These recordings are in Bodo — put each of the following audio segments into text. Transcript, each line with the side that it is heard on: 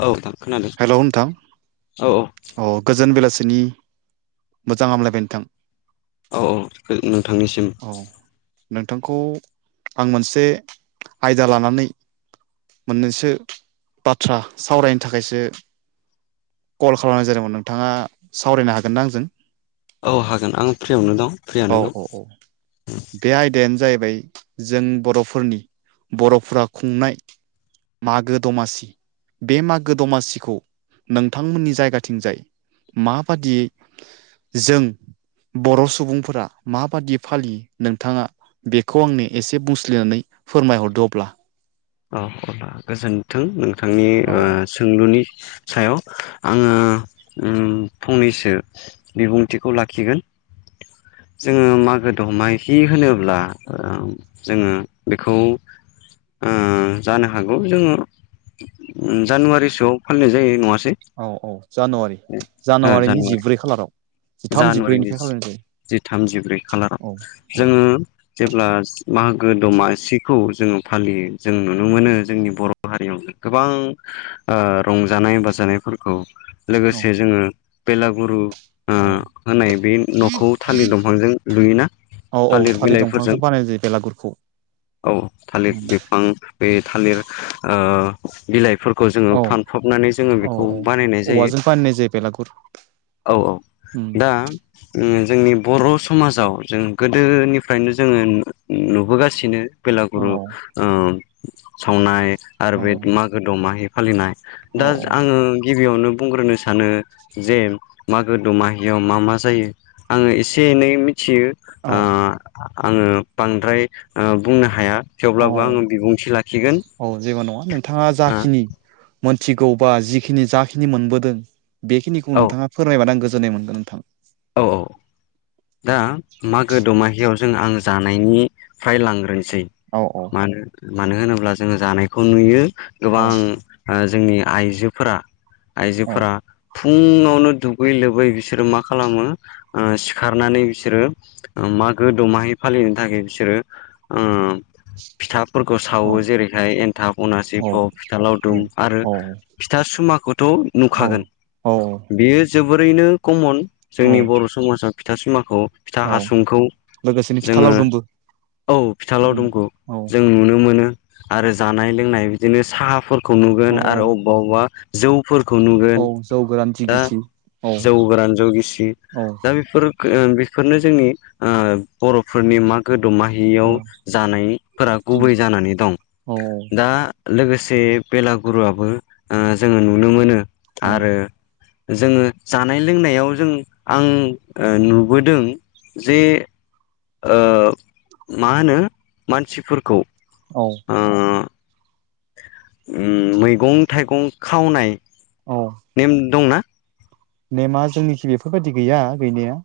left: औ नोंथां खोनादों
right: हेलौ नोंथां
left: औ औ।
right: गोजोन बेलासिनि मोजां हामलायबाय नोंथां।
left: औ औ नोंथांनिसिम।
right: औ नोंथांखौ आं मोनसे आयदा लानानै मोननैसो बाथ्रा सावरायनो थाखाय थाखायसो कल खालामनाय जादोंमोन नोंथाङा सावरायनो हागोनना आंजों?
left: औ हागोन आं फ्रियावनो दं
right: औ
left: फ्रियनो दं।
right: औ औ बे आयदायानो जाहैबाय जों बर'फोरनि बर'फोरा खुंनाय मागो दमासि बे मा गो दमासिखौ नोंथांमोननि जायगाथिंजाय माबादियै जों बर' सुबुंफोरा माबादि फालियो नोंथाङा? बेखौ आंनो एसे बुंसलिनानै फोरमायहरदो अब्ला
left: औ गोजोन्थों नोंथांनि
right: औ
left: ओ सोंलुनि सायाव आङो फंनैसो बिबुंथिखौ लाखिगोन जोङो मागो दमा हि होनोब्ला ओ जोङो बेखौ ओ जानो हागौ जोङो जानुवारिसोआव फालिनाय जायो नङासे
right: औ औ जानुवारि
left: ओ
right: जानुवारिनि
left: जानुवारि
right: जिब्रै खालाराव जिथाम
left: जानुवारिनि
right: जिब्रैनिफ्राय खालामनाय जायो
left: जि थामजिब्रै
right: औ
left: खालाराव
right: औ
left: जोङो जेब्ला मागो दमासिखौ जोङो फालियो जों नुनो मोनो जोंनि बर' बर' हारियाव गोबां रंजानाय बाजानायफोरखौ
right: औ
left: लोगोसे जोङो बेलागुरु
right: औ
left: होनाय बे न'खौ थालिर दंफांजों लुयोना।
right: औ औ
left: थालिर
right: थालि
left: बिलाइफोरजों
right: दंफांसो बानायनाय जायो बेलागुरखौ
left: औ थालिर बिफां बे थालिर ओ बिलाइफोरखौ जोङो
right: औ
left: फानफबनानै जोङो
right: औ
left: बेखौ
right: औ
left: बानायनाय जायो।
right: [unintelligible]
left: औ औ
right: उम
left: दा जोंनि बर' समाजाव जों गोदोनिफ्रायनो जोङो नुबोगासिनो
right: औ
left: बेलागुरु ओ सावनाय आरो
right: औ
left: बे मागो दमाहि फालिनाय
right: औ
left: दा आङो गिबियावनो बुंग्रोनो सानो जे मागो दमाहियाव मा मा जायो आङो एसे एनै मिथियो
right: औ
left: ओ आङो बांद्राय बुंनो हाया
right: औ
left: थेवब्लाबो आङो बिबुंथि लाखिगोन
right: औ औ जेबो नङा नोंथाङा
left: ओ
right: जाखिनि मोनथिगौबा जिखिनि जाखिनि मोनबोदों बेखिनिखौ
left: औ
right: नोंथाङा फोरमायबानो आं गोजोननाय मोनगोन नोंथां
left: औ औ दा मागो दमाहियाव जों आं जानायनिफ्राय लांग्रोनोसै
right: औ औ
left: मानो होनोब्ला जोङो जानायखौ नुयो
right: औ
left: गोबां जोंनि आइजोफोरा
right: औ
left: आइजोफोरा फुङावनो दुगै लोबै बिसोरो मा खालामो ओ खखारनानै बिसोरो मागो दमाहै फालिनो थाखाय बिसोरो फिथाफोरखौ सावो
right: औ
left: जेरैहाय एन्थाब अनासि
right: औ
left: फ फिथा लावदुम आरो
right: औ
left: फिथा सुमाखौथ' नुखागोन
right: औ औ
left: बेयो जोबोरैनो कमन
right: औ
left: जोंनि बर' समाजाव फिथा सिमाखौ फिथा
right: औ
left: हासुंखौ
right: लोगोसेनो फिथा
left: जोङो
right: लावदुमबो
left: औ फिथा
right: उम
left: लावदुमखौ
right: औ
left: जों नुनो मोनो आरो जानाय लोंनाय बिदिनो साहाफोरखौ
right: औ
left: नुगोन
right: औ
left: आरो अबेबा अबेबा जौफोरखौ
right: औ
left: नुगोन
right: जौ गोरान
left: दा
right: जिगिसि औ
left: जौ गोरान जौ गिसि
right: औ
left: दा बेफोर बेफोरनो जोंनि ओ बर'फोरनि मा गोदौमा याव
right: उम
left: जानायफोरा गुबै जानानै दं
right: औ
left: दा लोगोसे बेलागुरुआबो ओ जोङो नुनो मोनो
right: औ
left: आरो जोङो जानाय लोंनायाव जों आं नुबोदों जे ओ मा होनो मानसिफोरखौ
right: औ
left: अ मैगं थाइगं खावनाय
right: औ
left: नेम दंना
right: नेमा जोंनिखि बेफोरबायदि गैया गैनाया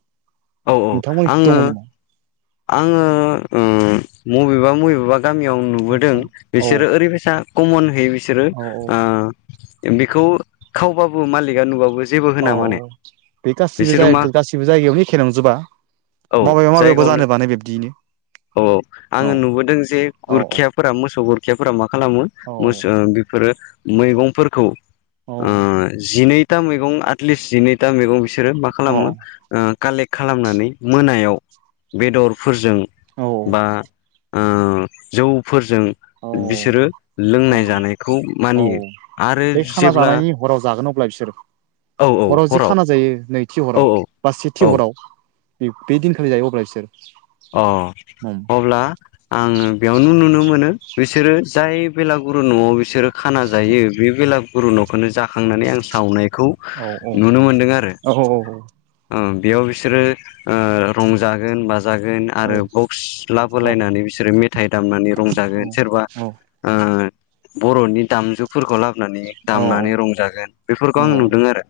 left: औ औ
right: नोंथांमोननिखि
left: आङो
right: दङ नामा
left: आङो उम बबेबा बबेबा गामियाव नुबोदों
right: आदसा औ
left: बिसोरो ओरैबायसा कमनहै बिसोरो
right: औ औ
left: बेखौ खावबाबो मालिका नुबाबो जेबो
right: औ
left: होना माने
right: बे गासिबो
left: बिसोरो मा
right: [unintelligible] जायगायावनो एखे नंजोबा
left: औ
right: माबेबा माबेबा
left: जायगायावनो
right: जानो बानो बिब्दियैनो
left: औ औ
right: औ
left: आङो नुबोदों जे
right: औ
left: गुरखिया फोरा मोसौ गोरखियाफोरा मा खालामो
right: औ
left: मोसो ओ बेफोरो मैगंफोरखौ ओ जिनैथा मैगं आटलिस्ट जिनैथा मैगं बिसोरो मा
right: औ
left: खालामो ओ कालेक्ट खालामनानै मोनायाव बेदरफोरजों बा उम जौफोरजों
right: औ
left: बिसोरो
right: औ
left: लोंनाय जानायखौ
right: औ
left: मानियो आरो
right: बे खाना
left: जेब्ला
right: जानायनि हराव जागोन अब्ला बिसोर
left: औ औ
right: हराव जि खाना जायो नैथि
left: औ
right: हराव बा सेथि
left: औ औ
right: हराव बे दिनखा जायो अब्ला बिसोर
left: अ
right: उम
left: अब्ला आङो बेयावनो नुनो मोनो बिसोरो जाय बेलागुरु न'आव बिसोरो खाना जायो बे बेला गुरु न'खौनो जाखांनानै आं सावनायखौ
right: औ औ
left: नुनो मोनदों आरो
right: औ औ औ
left: ओ बेयाव बिसोरो ओ रंजागोन बाजा जागोन आरो
right: औ
left: बक्स लाबो
right: औ
left: लायनानै बिसोरो मेथाइ दामनानै रंजागोन सोरबा
right: औ
left: उम बर'नि दामजु फोरखौ लाबोनानै
right: औ
left: दामनानै रंजागोन बेफोरखौ आं नुदों आरो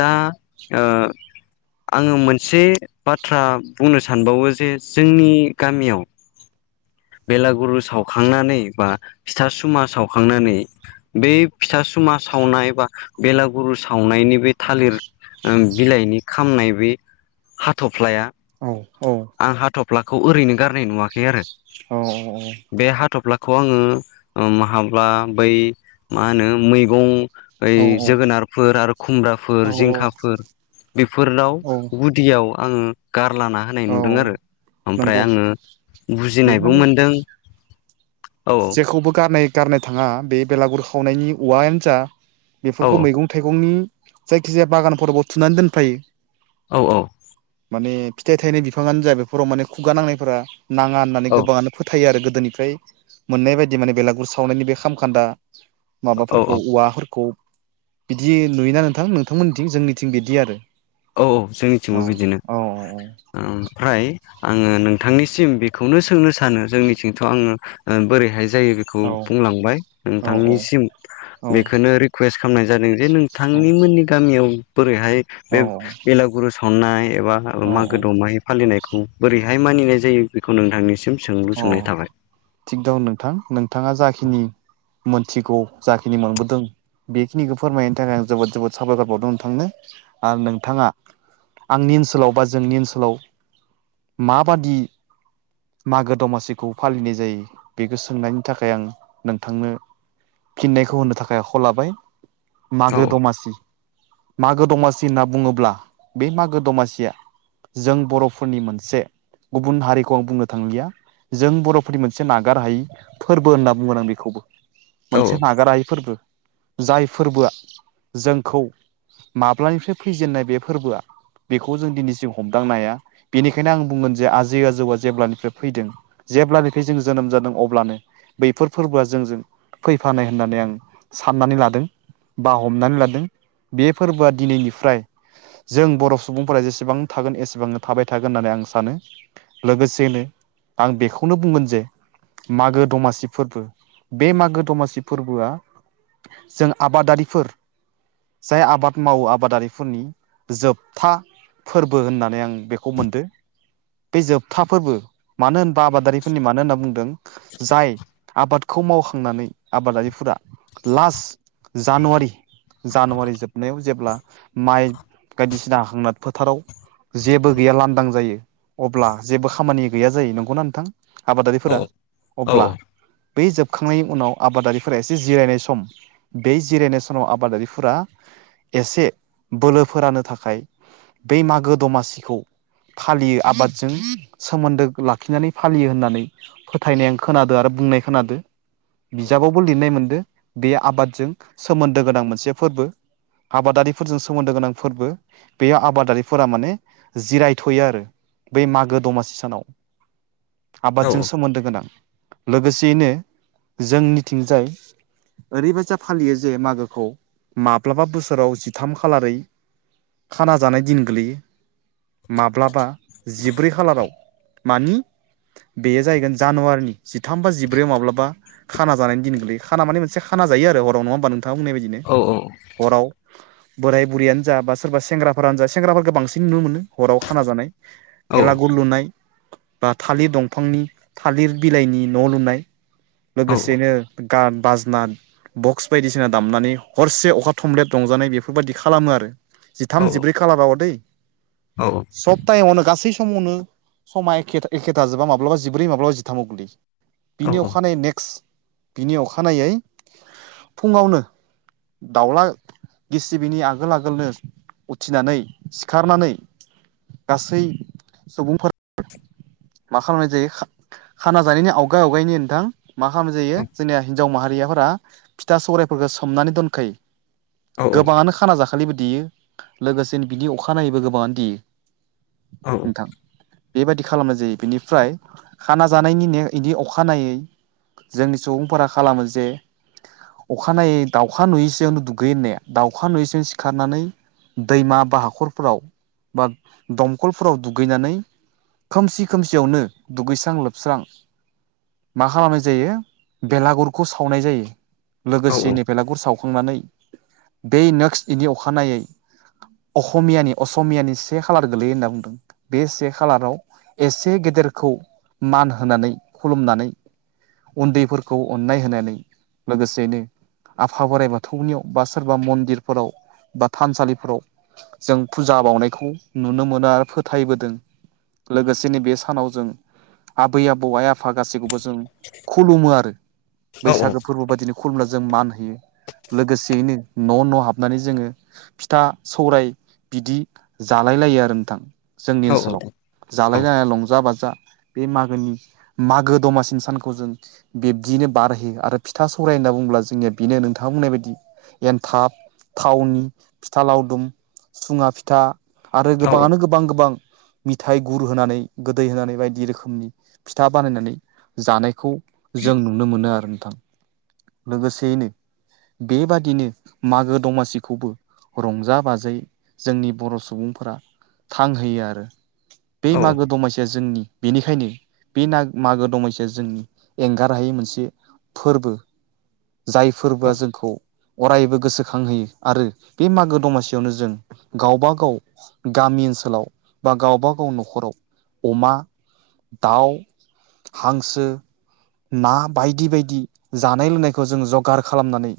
left: दा ओ आङो मोनसे बाथ्रा बुंनो [unintelligible] सानबावो जे जोंनि गामियाव बेलागुरु सावखांनानै बा फिथा सुमा सावखांनानै बे फिथा सुमा सावनाय बा बेलागुरु सावनायनि बे थालिर ओ बिलाइनि खामनाय बि हाथ'फ्लाया आं हाथफ्लाखौ ओरैनो गारनाय नुवाखै आरो
right: अ औ औ
left: बे हाथफ्लाखौ आङो माहाबा बै मा होनो मैगं ओइ
right: औ
left: जोगोनारफोर आरो खुमब्राफोर
right: औ
left: जिंखाफोर बिफोरनाव
right: औ औ
left: गुदियाव आङो गारलाना होनाय नुदों आरो ओमफ्राय आङो
right: बे
left: बुजिनायबो
right: माने
left: मोनदों औ
right: [unintelligible] खौबो गारनाय गारनो थाङा बे बेलागुर खावनायनि उवायानो जा
left: औ
right: बेफोरखौ मै थाइगंनि जायखि जाया बागानफोराव थुनानै दोनफायो।
left: औ औ
right: माने फिथाइ थायनाय बिफाङानो जा बेफोराव माने खुगा नांनायफोरा नाङा होननानै
left: औ
right: गोबाङानो फोथायो आरो गोदोनिफ्राय मोननाय बायदि माने बेलागुर सावनायनि बे खामखान्दा
left: औ
right: माबाफोरखौ औवाफोरखौ बिदि नुयोना नोंथां नोंथांमोननिथिं जोंनिथिं बिदि आरो
left: औ औ जोंनिथिंबो
right: औ
left: बिदिनो
right: औ
left: ओमफ्राय आङो नोंथांनिसिम बेखौनो सोंनो सानो जोंनिथिंथ' आङो बोरैहाय जायो बेखौ
right: औ
left: बुंलांबाय
right: औ
left: नोंथांनिसिम
right: औ
left: बेखोनो रिकुवेस्ट खामनाय जादों जे नोंथांनि मोननि गामियाव बोरैहाय बे बेलागुरु सावनाय एबा
right: औ औ
left: माागो दौ माय फालिनायखौ बोरैहाय मानिनाय जायो बेखौ नोंथांनिसिम सोंलु
right: अ
left: सोंनाय थाबाय
right: थिग दं नोंथां नोंथाङा जाखिनि मोनथिगौ जाखिनि मोनबोदों बेखिनिखौ फोरमायनो थाखाय आं जोबोद जोबोद साबायखर बावदों नोंथांनो आरो नोंथाङा आंनि ओनसोलाव बा जोंनि ओनसोलाव माबादि मागो दमासिखौ फालिनाय जायो बेखो सोंनायनि थाखाय आं नोंथांनो फिन्नायखौ होनो थाखाय आखायाव लाबाय
left: औ
right: मागो दमासि मागो दमासि होनना बुङोब्ला बे मागो दमासिया जों बर'फोरनि मोनसे गुबुन हारिखौ आं बुंनो थांलिया जों बर'फोरनि मोनसे नागार हायै फोरबो होनना बुंगोन आं बेखौबो।
left: औ
right: मोनसे नागार हायि फोरबो जाय फोरबोआ जोंखौ माब्लानिफ्राय फैजेननाय बे फोरबोआ बेखौ जों दिनैसिम हमदांनो हाया बेनिखायनो आं बुंगोन जे आजै आजौआ जेब्लानो फैदों जेब्लानिखि जों जोनोम जादों अब्लानो बैफोर फोरबोआ जोंजों फैफानाय होननानै आं साननानै लादों बा हमनानै लादों बे फोरबोआ दिनैनिफ्राय जों बर' सुबुंफोरा जेसेबांनो थागोन एसेबांनो थाबाय थागोन होननानै आं सानो। लोगोसेनो आं बेखौनो बुंगोन जे मागो दमासि फोरबो बे मागो दमासि फोरबोआ जों आबादारिफोर जाय आबाद मावो आबादारिफोरनि जोबथा फोरबो होननानै आं बेखौ मोनदो बे जोबथा फोरबो मानो होनबा आबादारिफोरनि मानो होनना बुंदों जाय आबादखौ मावखांनानै आबादारिफोरा लास्ट जानुवारि जानुवारि जोबनायाव जेब्ला माइ बायदिसिना हां फोथाराव जेबो गैया लांदां जायो अब्ला जेबो खामानि गैया जायो नंगौना नोंथां
left: औ
right: आबादारिफोरा
left: औ
right: अब्ला
left: औ
right: बै जोबखांनायनि उनाव आबादारिफोरा एसे जिरायनाय सम बे जिरायनाय समाव आबादारिफोरा एसे बोलो फोरानो थाखाय बै मागो दमासिखौ फालियो आबादजों। सोमोन्दो लाखिनानै फालियो होननानै फोथायनाय आं खोनादों आरो बुंनाय खोनादो। बिजाबावबो लिरनाय मोनदो बे आबादजों सोमोन्दो गोनां मोनसे फोरबो। आबादारिफोरजों सोमोन्दो गोनां फोरबो बेयाव आबादारिफोरा माने जिरायथ'यो आरो बै मागो दमासि
left: औ
right: आबादजों सोमोन्दो गोनां लोगोसेयैनो जोंनिथिंजाय ओरैबायजा फालियो जे मागोखौ माब्लाबा बोसोराव जिथाम खालारै खाना जानाय दिन गोलैयो माब्लाबा जिब्रै खालाराव मानि बेयो जाहैगोन जानुवारिनि जिथाम बा जिब्रैआव माब्लाबा खाना जानायनि दिन गोलैयो खाना माने मोनसे खाना जायो आरो हराव नङा होमबा नोंथाङा मोननाय बायदिनो
left: औ
right: हराव बोराय बुरियानो जा बा सोरबा सेंग्राफोरानो जा सेंग्राफोरखौ बांसिन नुनो मोनो हराव खाना जानाय
left: औ
right: भेलागुर लुनाय बा थालिर दंफांनि थालिर बिलाइनि न' लुनाय लोगोसेनो गान बाजना बक्स बायदिसिना दामनानै हरसे अखा थमब्लेद रंजानाय बेफोरबायदि खालामो आरो जिथाम जिब्रै खालाराव दै
left: औ औ
right: सप्तायावनो गासै समावनो सम एखे एखे थाजोबा माब्लाबा जिब्रै माब्लाबा जिथामाव गोगलैयो बिनि अखानायै नेक्स्ट बिनि अखानायै फुङावनो दावला गिसिबिनि आगोल आगोलनो उथिनानै सिखारनानै गासै सुबुंफोरा मा खालामनाय जायो खाना जानायनि आवगाय आवगायनि नोंथां मा खालामनाय जायो जोंनिया हिजाव माहारियाफोरा फिथा सौरायफोरखौ सोमनानै दोनखायो
left: औ
right: गोबाङानो खाना जाखालिबो देयो लोगोसेनो बिनि अखानायैबो गोबाङानो देयो
left: औ
right: नोंथां बेबायदि खालामनाय जायो। बिनिफ्राय खाना जानायनि ने इनि अखानायै जोंनि सुबुंफोरा खालामो जे अखानायै दाउखा नुयैसोनो दुगै होननाया दाउखा नुयैसो सिखारनानै दैमा बा हाखरफोराव बा दमखलफोराव दुगैनानै खोमसि खोमसियावनो दुगैस्रां लोबस्रां मा खालामनाय जायो बेलागुरखौ सावनाय जायो लोगोसे नै बेलागुर साव खांनानै बे नेक्स्ट इनि अखानायै अक'मियानि असमियानि से खालार गोलैयो होनना बुंदों बे से खालाराव एसे गेदेरखौ मान होनानै खुलुमनानै उन्दैफोरखौ अननाय होनानै लोगोसेनो आफा बोराइ बाथौनियाव बा सोरबा मन्दिरफोराव बा थानसालिफोराव जों फुजा बावनायखौ नुनो मोनो आरो फोथायबोदों लोगोसे दिनै बे सानाव जों आबै आबौ आइ आफा गासैखौबो जों खुलुमो आरो
left: औ
right: बैसागो फोरबो बायदिनो खुलुमना जों मान होयो। लोगोसेयैनो न' न' हाबनानै जोङो फिथा सौराय बिदि जालाय लायो आरो नोंथां जोंनि ओनसोलाव जालाय ग लंजा बाजा बे मागोनि मागो दमासिनि सानखौ जों बिब्दियैनो बारहोयो आरो फिथा सौराय होनना बुंुङोब्ला जोंनिया बेनो नोंथाङा बुंनाय बायदि एन्थाब थावनि फिथा लावदुम सुङा फिथा आरो गोबाङानो गोबां गोबां मिेथाइ गुर होनानै गोदै होनानै बायदि रोखोमनि फिथा बानायनानै जानायखौ जों नुनो मोनो आरो नोंथां लोगोसेयैनो बेबादिनो मागो दमासिखौबो रंजा बाजायै जोंनि बर' सुबुंफोरा थांहोयो आरो बे मागो दमासिया जोंनि बेनिखायनो बे न मागो दंैसो जोंनि एंगार हायै मोनसे फोरबो जाय फोरबोआ जोंखौ अरायबो गोसोखांहोयो आरो बे मागो दमासियावनो जों गावबा गाव गामि ओनसोलाव बा गावबागाव न'खराव अमा दाउ हांसो ना बायदि बायदि जानाय लोंनायखौ जों जगार खालामनानै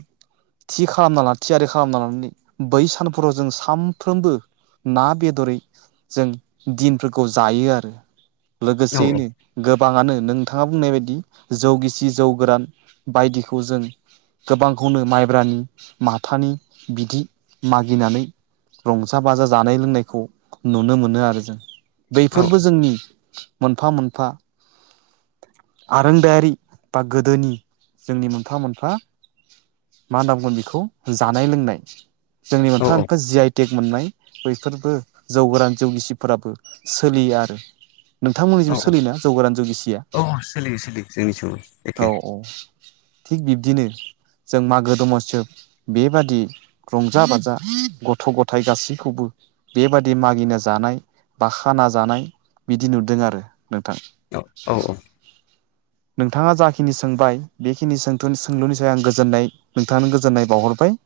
right: थि खालामना ल थियारि खालामना लानानै बै सानफोराव जों सानफ्रोमबो ना बेदरै जों दिनफोरखौ जायो आरो लोगोसेयैनो गोबाङानो नोंथाङा बुंनाय बायदि जौ गिसि जौ गोरान बायदिखौ जों गोबांखौनो माइब्रानि माथानि बिदि मागिनानै रंजा बाजा जानाय लोंनायखौ नुनो मोनो आरो जों बैफोरबो जोंनि मोनफा मोनफा आरोंदायारि बा गोदोनि जोंनि मोनफा मोनफा मा होनना बुंगोन बेखौ जानाय लोंनाय जोंनि मोनफा मोनफा जि आइटेक मोननाय बैफोरबो जौ गोरान जौगिसिफोराबो सोलियो आरो नोंथांमोननि जेबो सोलिना जौगोरान जौगिसिया
left: सोलियो सोलियो जोंनिथिंबो एखे
right: औ औ थिग बिब्दिनो जों मागो दमसोब बेबादि रंजा बाजा गथ' गथाय गासैखौबो बेबादि मागिनो जानाय बा खाना जानाय बिदि नुदों आरो नोंथां
left: औ औ औ
right: नोंथाङा जाखिनि सोंबाय बेखिनि सों सोंलुनि सायाव आं गोजोननाय नोंथांआनो गोजोननाय बावहरबाय